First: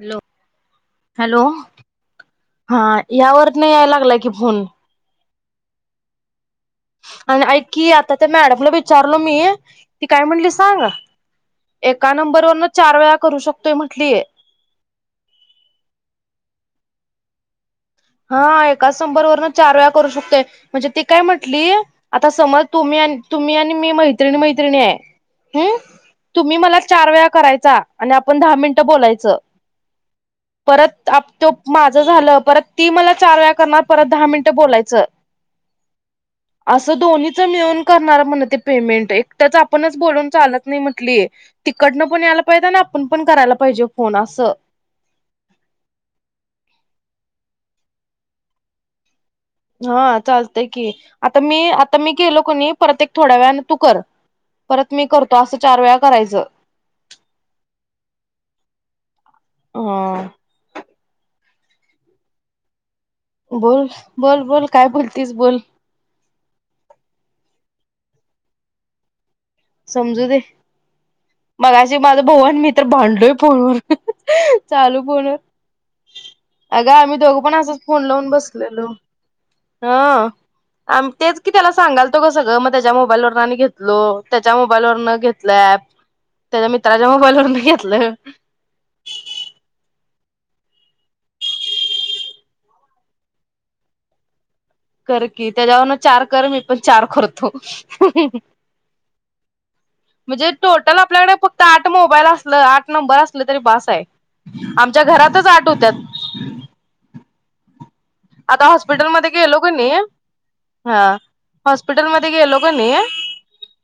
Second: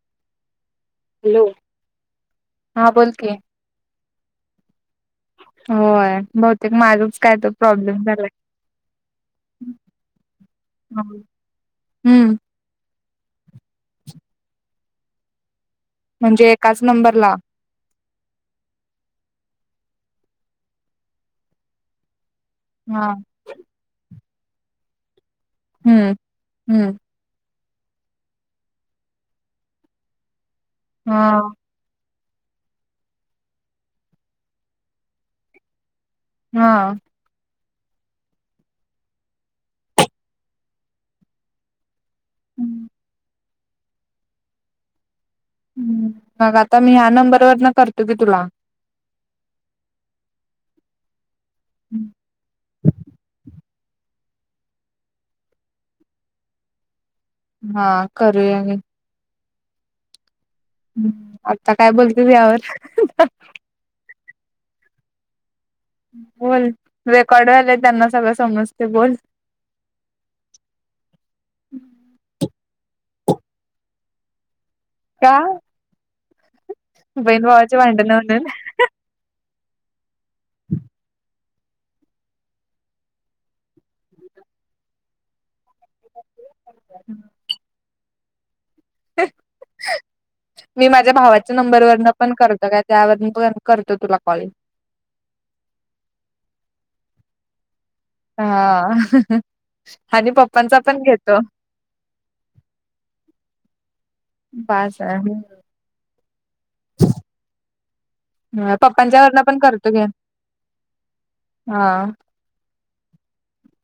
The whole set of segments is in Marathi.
हॅलो, हॅलो हा बोल की यावर नही याय लागला कि फोन. होय ब आण ऐक की आता त्या मॅडमला विचारल, मी ती काय म्हणली सांग. एका हम्म नंबर वरन चार वेळा करू शकतोय म्हंटलीय. म्हणजे एकाच नंबरला हा एकाच नंबर वरन चार वेळा करू शकतोय, म्हणजे ती काय म्हटली. आता समज तुम्ही, हा आणि तुम्ही आणि मी मै मैत्रिणी, मैत्रणी आहे. हं हम्म तुम्ही मला हम्म चार वेळा करायचा. आणि आपण दहा मिनट, बोलायचं. परत आप त्यो हा माझं झालं परत ती मला चार वेळा करणार, परत दहा मिनिटं बोलायचं. हा असं दोन्हीच मिळून [unintelligible] माला म्हण ते पेमेंट एकटच आपणच बोलून चालत नाही, म्हटलीय तिकडन पण याला पहिद नही, हम्म आपुण पण करायला पाहिजे फोन आस. हं मग आता मी ह्या नंबरवरन, करते की तुला. हा चालतय की आता मी, आता मी, केलो कणी परत एक थोड्या वेळानी तू कर परत मी करतो, असं चार वेळा करायचं. हा करूया नी. हा! हूं आता काय बोलते यावर. बोल बोल, बोल काय बोलतीस बोल. बोल रेकॉर्ड झाले, त्यांना सगळं समजते बोल. समजू दे, मगाशी माझ भाऊ अन मी तर भांडलोय फोनवर. चालू फोन का अ अग आम्ही बहीण दोघं पण भावाची असंच फोन भांडण लावून म्हणून बसलेलो. हो, आम तेच की त्याला सांगायलो त सगळं मग त्याच्या मोबाईल वरून आणि घेतलो त्याच्या मोबाईलवरन घेतलं ऍप. त्याच्या मित्राच्या मोबाईलवरून घेतलंय. मी माझ्या भावाच्या नंबरवरन पण करतो णा, त्यावर पण करतो तुला कॉलिंग - कर की, त्याला म्हणा चार कर मी पण चार करतो. हह हा आणि म्हणजे पप्पांचा टोटल पण आपल्याकडे घेतो फक्त आठ मोबाईल असलं आठ नंबर असलं - ते बास आहे. बास आमच्या आहे घरातच आठ होत्यात. आता हॉस्पिटल पप्पांच्या मध्ये वरन गेलो पण का नही करतो घे हा हा -हॉस्पिटल मध्ये गेलो की नही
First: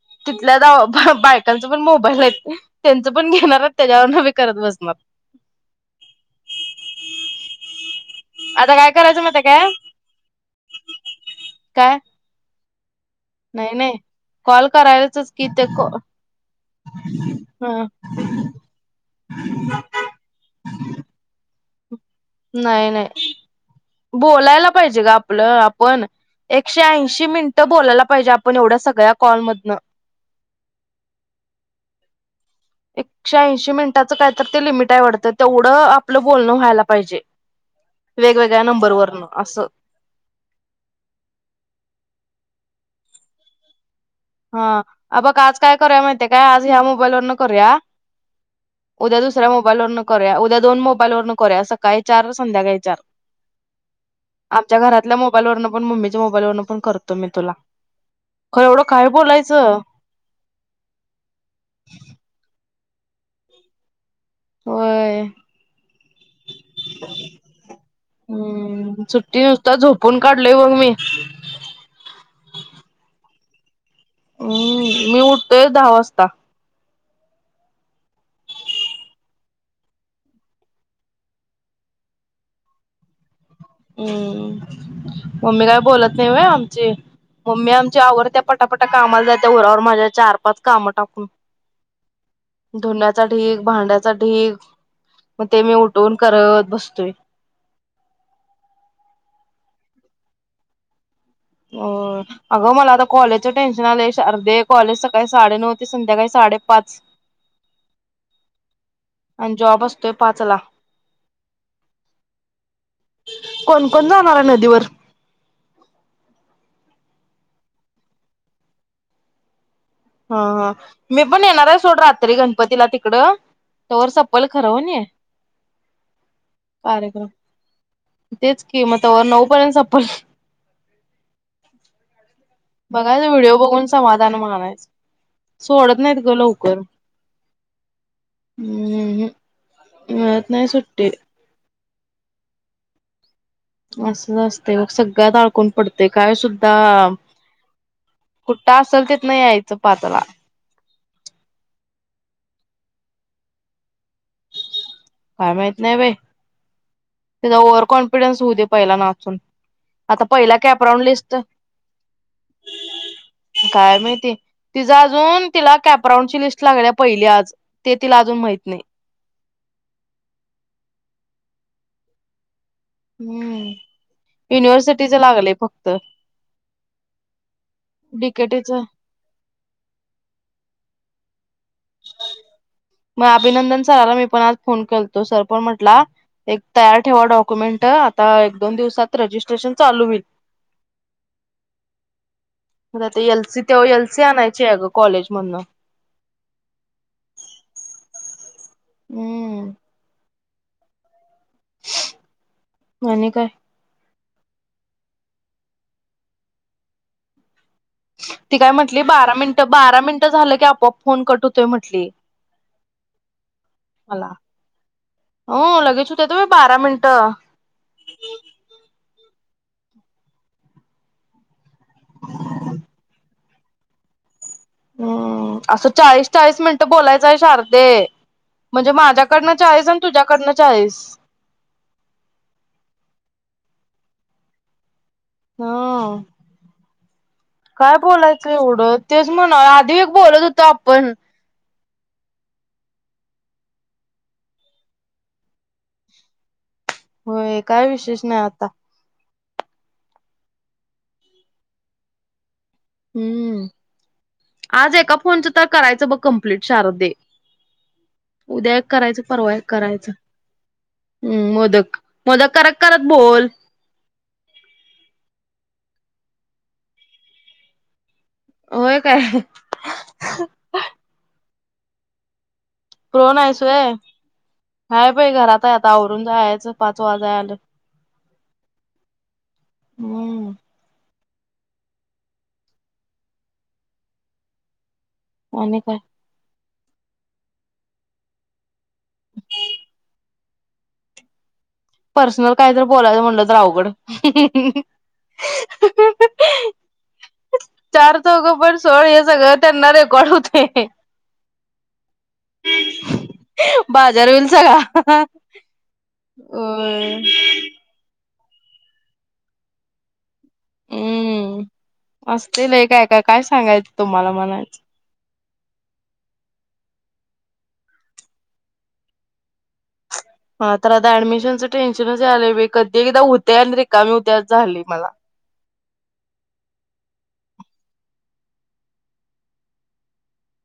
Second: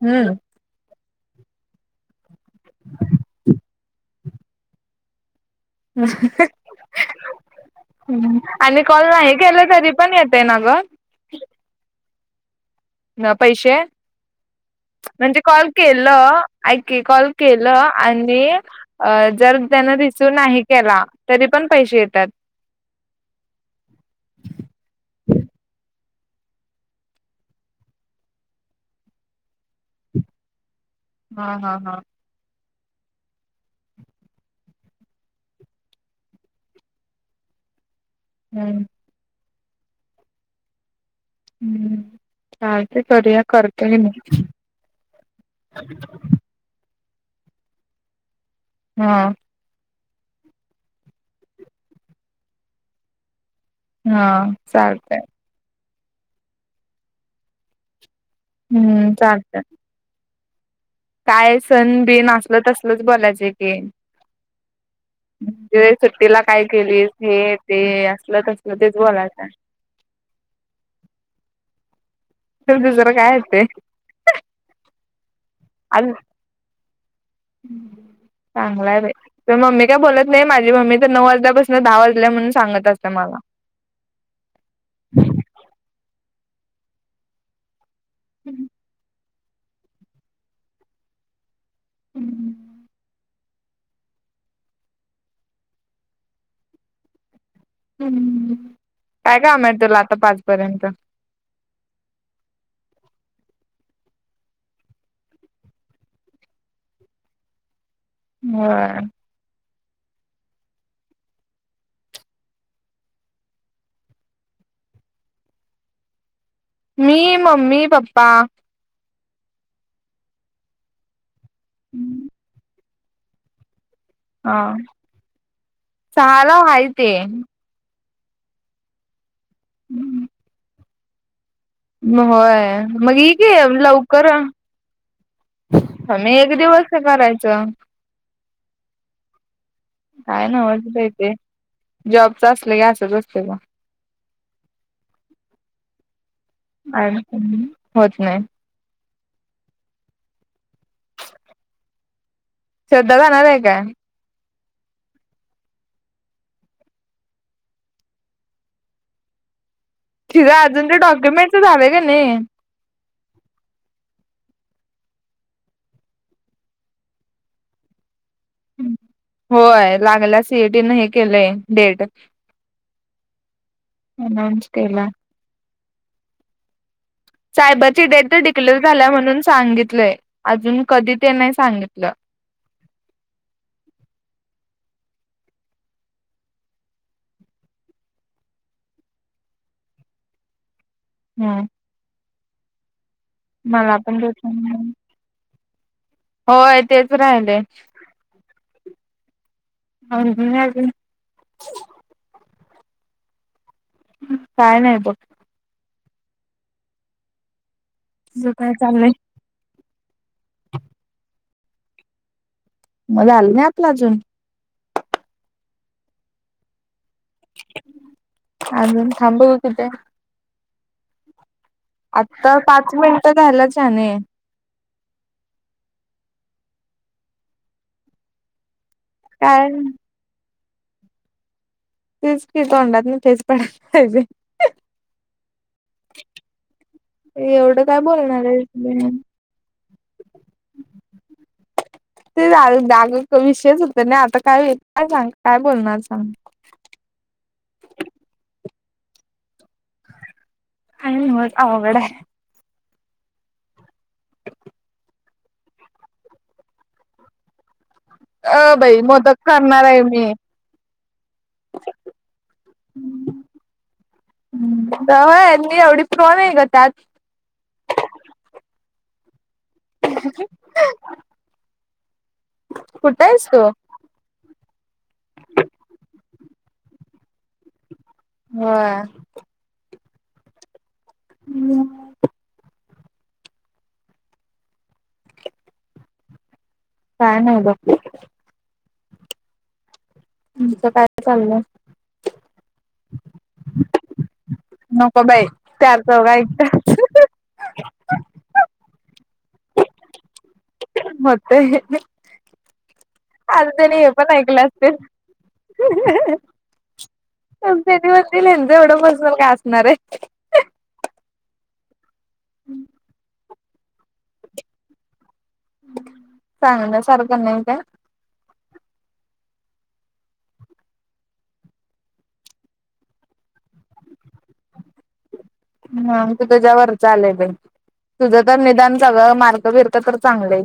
हम्म तिथल्या दवा हं - बायकांचा पण मोबाईल - त्याच पण [unintelligible] करत बस मग. हं, आता आले काय का - हो, करायचं माहिती आहे ऐकायला काय कमी पण येतंय ना ग? काय नाही पैसे? नाही कॉल करायचच म्हणजे कि कॉल ते केलं, ऐक की कॉल केल हा आणि जर त्यानं रिसीव नाही केलातरी - पण पैसे - नाही नाही, बोलायला पाहिजे गं आपलं -आपण. एकशे ऐंशी मिनिटं बोलायला पाहिजे आपण एवढ्या सगळ्या कॉल मधन. हा हा हा. एकशे ऐंशी मिनिटाचं काय तर ते लिमिट आहे वाटतं, तेवढं आपलं बोलणं व्हायला पाहिजे. वेगवेगळ्या हम्म नंबरवरन असं. हां - ठीक ए [unintelligible] कर. आं -आ बघ आज काय मोबाईल वरून करूया. करावं म्हणते का [unintelligible] हा उद्या दुसऱ्या मोबाईलवरन - करूया, उद्या दोन मोबाईल वरून करूया, सकाळी चार आनी संध्याकाळी चार. हा आमच्या घरातल्या चालतय मोबाईलवरन पण ममी [unintelligible] मोबाईल वरन पण करतो मी तुला. थोडं - काय हम्म चालतय बोलायचं? काय सण बिन असल त- मीच बोलायचंय ते - होय म्हणजे सुट्टीला काय केलीस, हे ते असलं, तसलं तेच हम्म बोलायचं सुट्टी हाय. नुसता झोपून काढलोय बघ मी तुला दुसरं काय येतंय? अं मी उठतोय, दहा वाजता. चांगलं हाय बाई. तुझी मम्मी काय बोलत नाही, माझी मम्मी तर नऊ वाजल्यापासनं दहा वाजल्या म्हणून सांगत असत्या मला. अं मम्मी काय बोलत नाय होय आमची? मम्मी आम आवरत्या पटापटा कामाला जा त्या, उरावर माझ्या चार पाच कामं टाकून. धुण्याचा ढीग, भांड्याचा ढीग, मग ते मी उठवून करत बसतोय. हाम्म. काम हाय तुला आता पाचपर्यंत. हो अगं मला आता कॉलेजच टेन्शन आलंय शारदे, कॉलेज सकाळी साडेनऊ ते संध्याकाळी साडेपाच. होय. तोय पाचला, कोण कोण जाऊन आला नदीवर? मी, मम्मी, पप्पा. हा हा मी पण येणार आहे सोड, रात्री गणपतीला ति कडं. हा चहाला हाय ते. कार्यक्रम तेच की म तवर नऊ पर्यंत सपल. म होय. मग बघायच ये की व्हिडिओ बघून लवकर समाधान मानायचं. सोडत नाहीत ग मी एक लवकर. दिवस करायचं हम्म मिळत नाही सुट्टी. जॉबचं असलं की असंच असतंय बघ. असंच असतंय बघ, सगळ्यात अडकून पडतंय. कायसुद्धा ऍडमिशन होत नाही कुट्ट असल ते नं यायचं पातला. श्रद्धा जाणार आहे काय? काय माहित नाही बाई, तिचा ओव्हर कॉन्फिडन्स होऊदे पहिला नाचून. आता तिझं पहिल्या अजून ते कॅपराऊंड लिस्टचं? डॉक्युमेंटच झालंय का नाही काय माहिती. तीज अजून तिला कॅपराऊंडची लिस्ट लागल्या पहिली आज, ते तिला अजून माहित नाही. होय लागल्या, सी ई टीनं हे केलंय डेट. हम्म अनाऊन्स केला युनिव्हर्सिटीचं लागलंय फक् त. सायबरची डेट तर डिक्लेअर झाल्या म्हणून सांगितलंय, अजून कधी ते नाही सांगितलं मग अभिनंदन सराला मी पण आज फोन केलं तो सर पण म्हटला एक तयार ठेवा डॉक्युमेंट, आता एक दोन दिवसात रजिस्ट्रेशन चालू होईल. हम्म. मला ते एल सी तेवढी मला एल पण सी आणायची आहे. अगं भेटलं. कॉलेजमधन. होय तेच राहिलेय. हम्म. [unintelligible] आणि काय. काय नाही बघं. तुझं ती काय म्हटली चाललंय बारा मिनिटं, बारा मिनटं झालं की आपोआप फोन कट होतोय म्हटली मला आलं ना आपला अजून. मला [unintelligible] बारा मिनिटं. कथ [unintelligible] आत्ता पाच मिनिटं झालाच शाने. असं चाळीस, चाळीस मिनिटं बोलायचं आहे शारदे. म्हणजे माझ्याकडनं काय चाळीय आणि तुझ्याकडं चाळीस! चाळीस. तेच क तोंडात नाही तेच पड्या लय. हा एवढं काय बोलणार बोलायचं एवढं आहे तेच म्हणा आधी एक बोलत होतो आपण ते जा जाग विषयच होत नाही आता काय का सांग काय बोलणार सांग? होय काय विशेष नाही आता अवघड हाय हम्म आज एका फोनचं तर करायचं बघ कमप्लीट शारद दे. अ बाई मोदक करणार आहे, हम्म मोदक मोदक करत करत बोल. जावई मी यांनी एवढं. कोण आहे गं त्यात. व्हय काय,. [unintelligible] कुठं प्रोन आहेस तू आहेसोय हाय पई हाय बाई घरात आहे‌. आता आवरून जायाच चल पाच वाजाय आलं. होय. [unintelligible] हम्म. अणि काय? काय नाही बघं. तुमचं काय चाललंय. पर्सनल काय तर बोलायचं म्हणलं तवघडंच नको बाई चार चौघ ऐकतात चार चौघ पण. [inaudible] मत आज तनी हे बाजार पण होईल ऐकलं सगळा. असतील. होय. वर [unintelligible] तीन इंच एवढा पर्सनल काय असणार आहे. ह असतीलल ए काय काय सांगायचं. तो मला म्हणायचं चांगलं सारखं नाही का हा तर आता ऍडमिशनचं टेन्शनच आलं कधी एकदा उद्या आणि रिकामीी उद्याच झाली मला हम तू त्याच्यावर चा आले तुझं तर निदान सगळं मार्क्स तर चांगलं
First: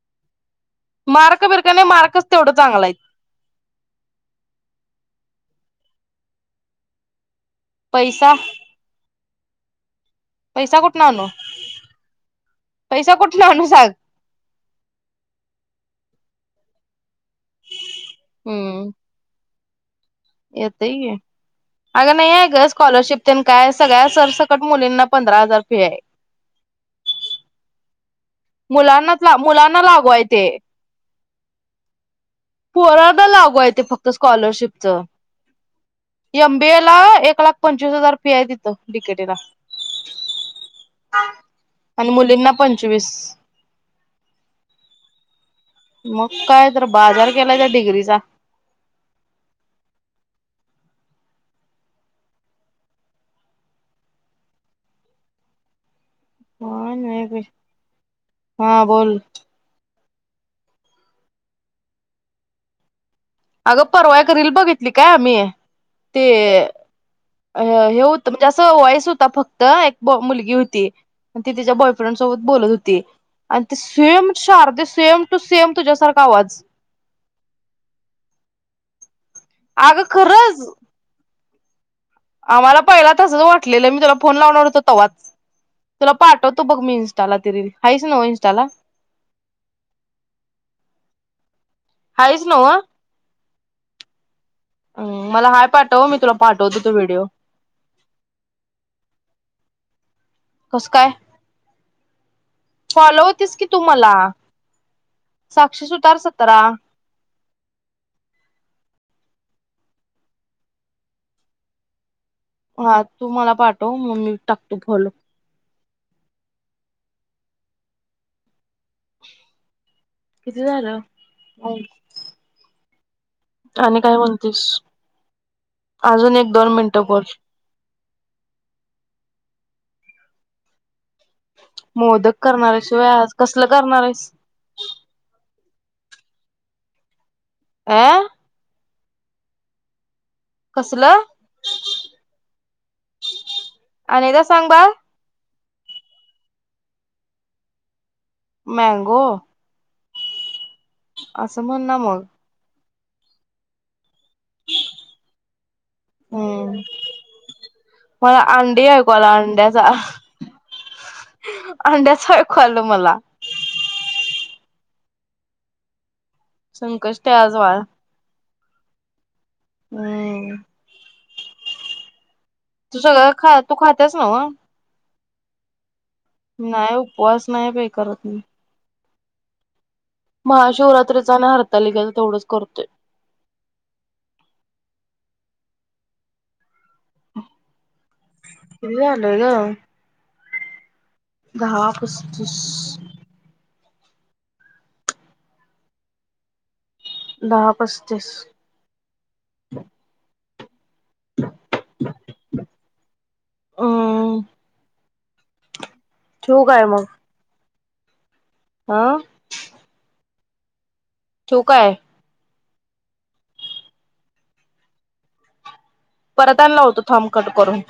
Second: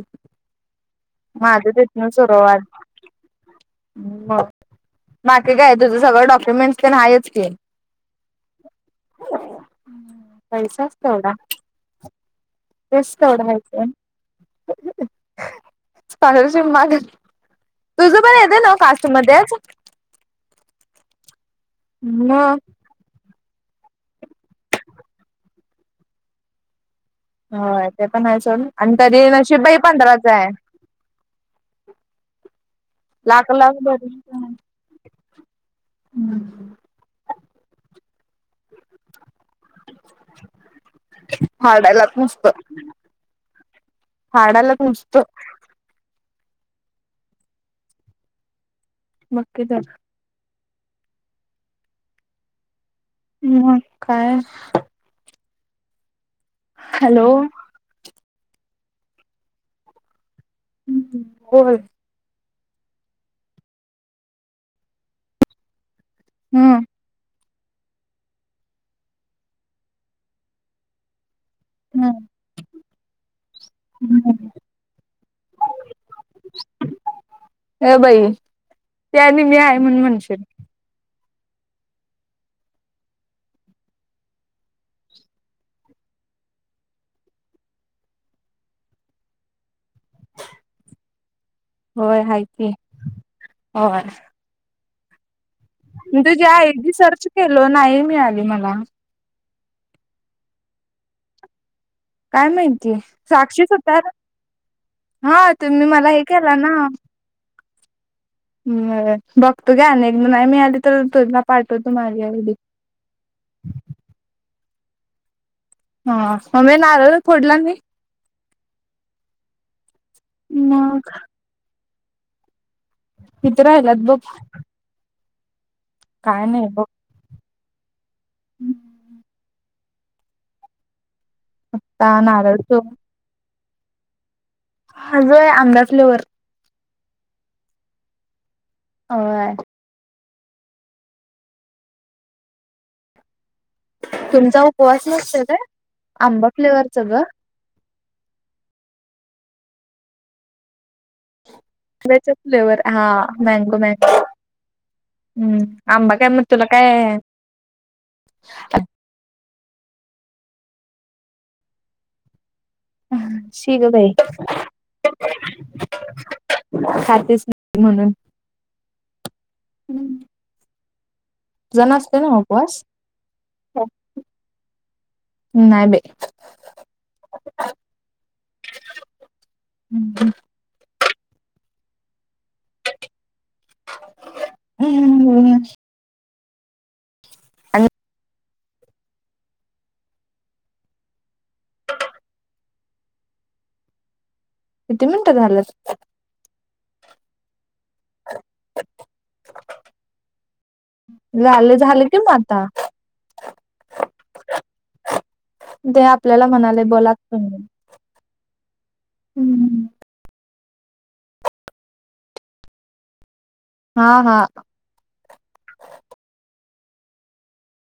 मारक बिरक माझं नाही तिथन मारकच तेवढं सुरुवात चांगलं आहे मग बाकी की काय तुझं सगं डॉक्युमेंटस प नाही आहेच की पैसा हो पैसा कुठनं असतो आणू एवढा पैसा कुठनं आणू रसवढायचं सांग स्लर जि माग तुझं पण येतं ना कास्टू मध्येच ये तय आहे अगनाही आहे मग का स्कॉलरशिप काय सगळ्या सरसकट मुलींना पंधरा हजार फि आहे होय ते पण आहे सोड आणि तरी मुलांना नशीब बाई मुलांना लागू आहे पंधराच ते पोरला लाख लागू आहे ते लाख फक्त भरून स्कॉलरशिपच एमबे ला एक लाख पंचवीस द हजार फी आहे तिथे बिकेटीला आणि हाडालाच नुसत मुलींना पंचवीस हाडालाच नुसत मग काय तर बाजार केलाय त्या डिग्रीचा बकी तर म काय हो नाही हॅलो क हा बोल हम् ह् बोल अगं परवाय करील बघितली काय आम्ही ते हम्म अ हे होतं म्हणजे असं वॉयस होता फक्त एक मुलगी होती ती तिच्या बॉयफ्रेंड सोबत बोलत होती आणि ते सेम हम्म शारदे सेम टू सेम तुझ्यासारख आवाज हे बाई ते आणि मी आहे म्हणून अगं म्हणशील खरच आम्हाला पहिला तसच वाटलेलं मी तुला फोन लावणार होतो तवा्हाच तुला पाठवतो बघ मी इं्स्टाला तरी हाच न इंस्टाला होय हायच आहेताती नव्ह होय ह अ तुझ्या ए आयडी सर्च केल नाही मिळाली मला कस काय काय माहितीय फॉलो होतीस साक्षी की तू मला [inaudible] हा साक्षी तुम्ही मला सुतार हे केला सतरा ना बघतो [inaudible] हा तू मला पाठव मग मी टाक [inaudible] हा मी नारळ फोडला नाही किती झालं मग [inaudible] तिथं आणि राहिलात काय बघ म्हणतेस अजून काय एक नाही दोन बघ मिनटं बोल [inaudible] मोदक नारळ करणाऱ्याशिवाय आज कसलं करणारयस हा जोय आंबा फ्लेवर आ [unintelligible] कसलं [inaudible] एकदा तुमचा सांग बाळ उपवास नसतय आंबा फ्लेवरच ग मँगो असं म्हण ना मग आंब्याचा फ्लेवर हा मॅंगो [inaudible] [inaudible] हम्म मग तुला हम्म काय मला अंडी ऐकू आल अंड्या जा [inaudible] अंड्याच आलं मला छी ग बाई [unintelligible] संकष्टय खातेच आज नाही [unintelligible] म्हणून अं [unintelligible] असते ना तू सगळं खा तू खातेस नव्ह नाही बाई नाही उपवास नाही बाई करत मी महाशिवरात्रीत चा अन हरतालीकेचा तेवढंच करतोय. [unintelligible] आणि किती झाल ग? दहा पस्तीस किती मिनटं झालत? दहा पस्तीस. झाले झाले कि म आता. हम्म ते आपल्याला ठेवू म्हणाले काय मग बोला तिकंदन हा हम्म. ठेऊ काय? हा हा. ट लावतो थांब कट करून.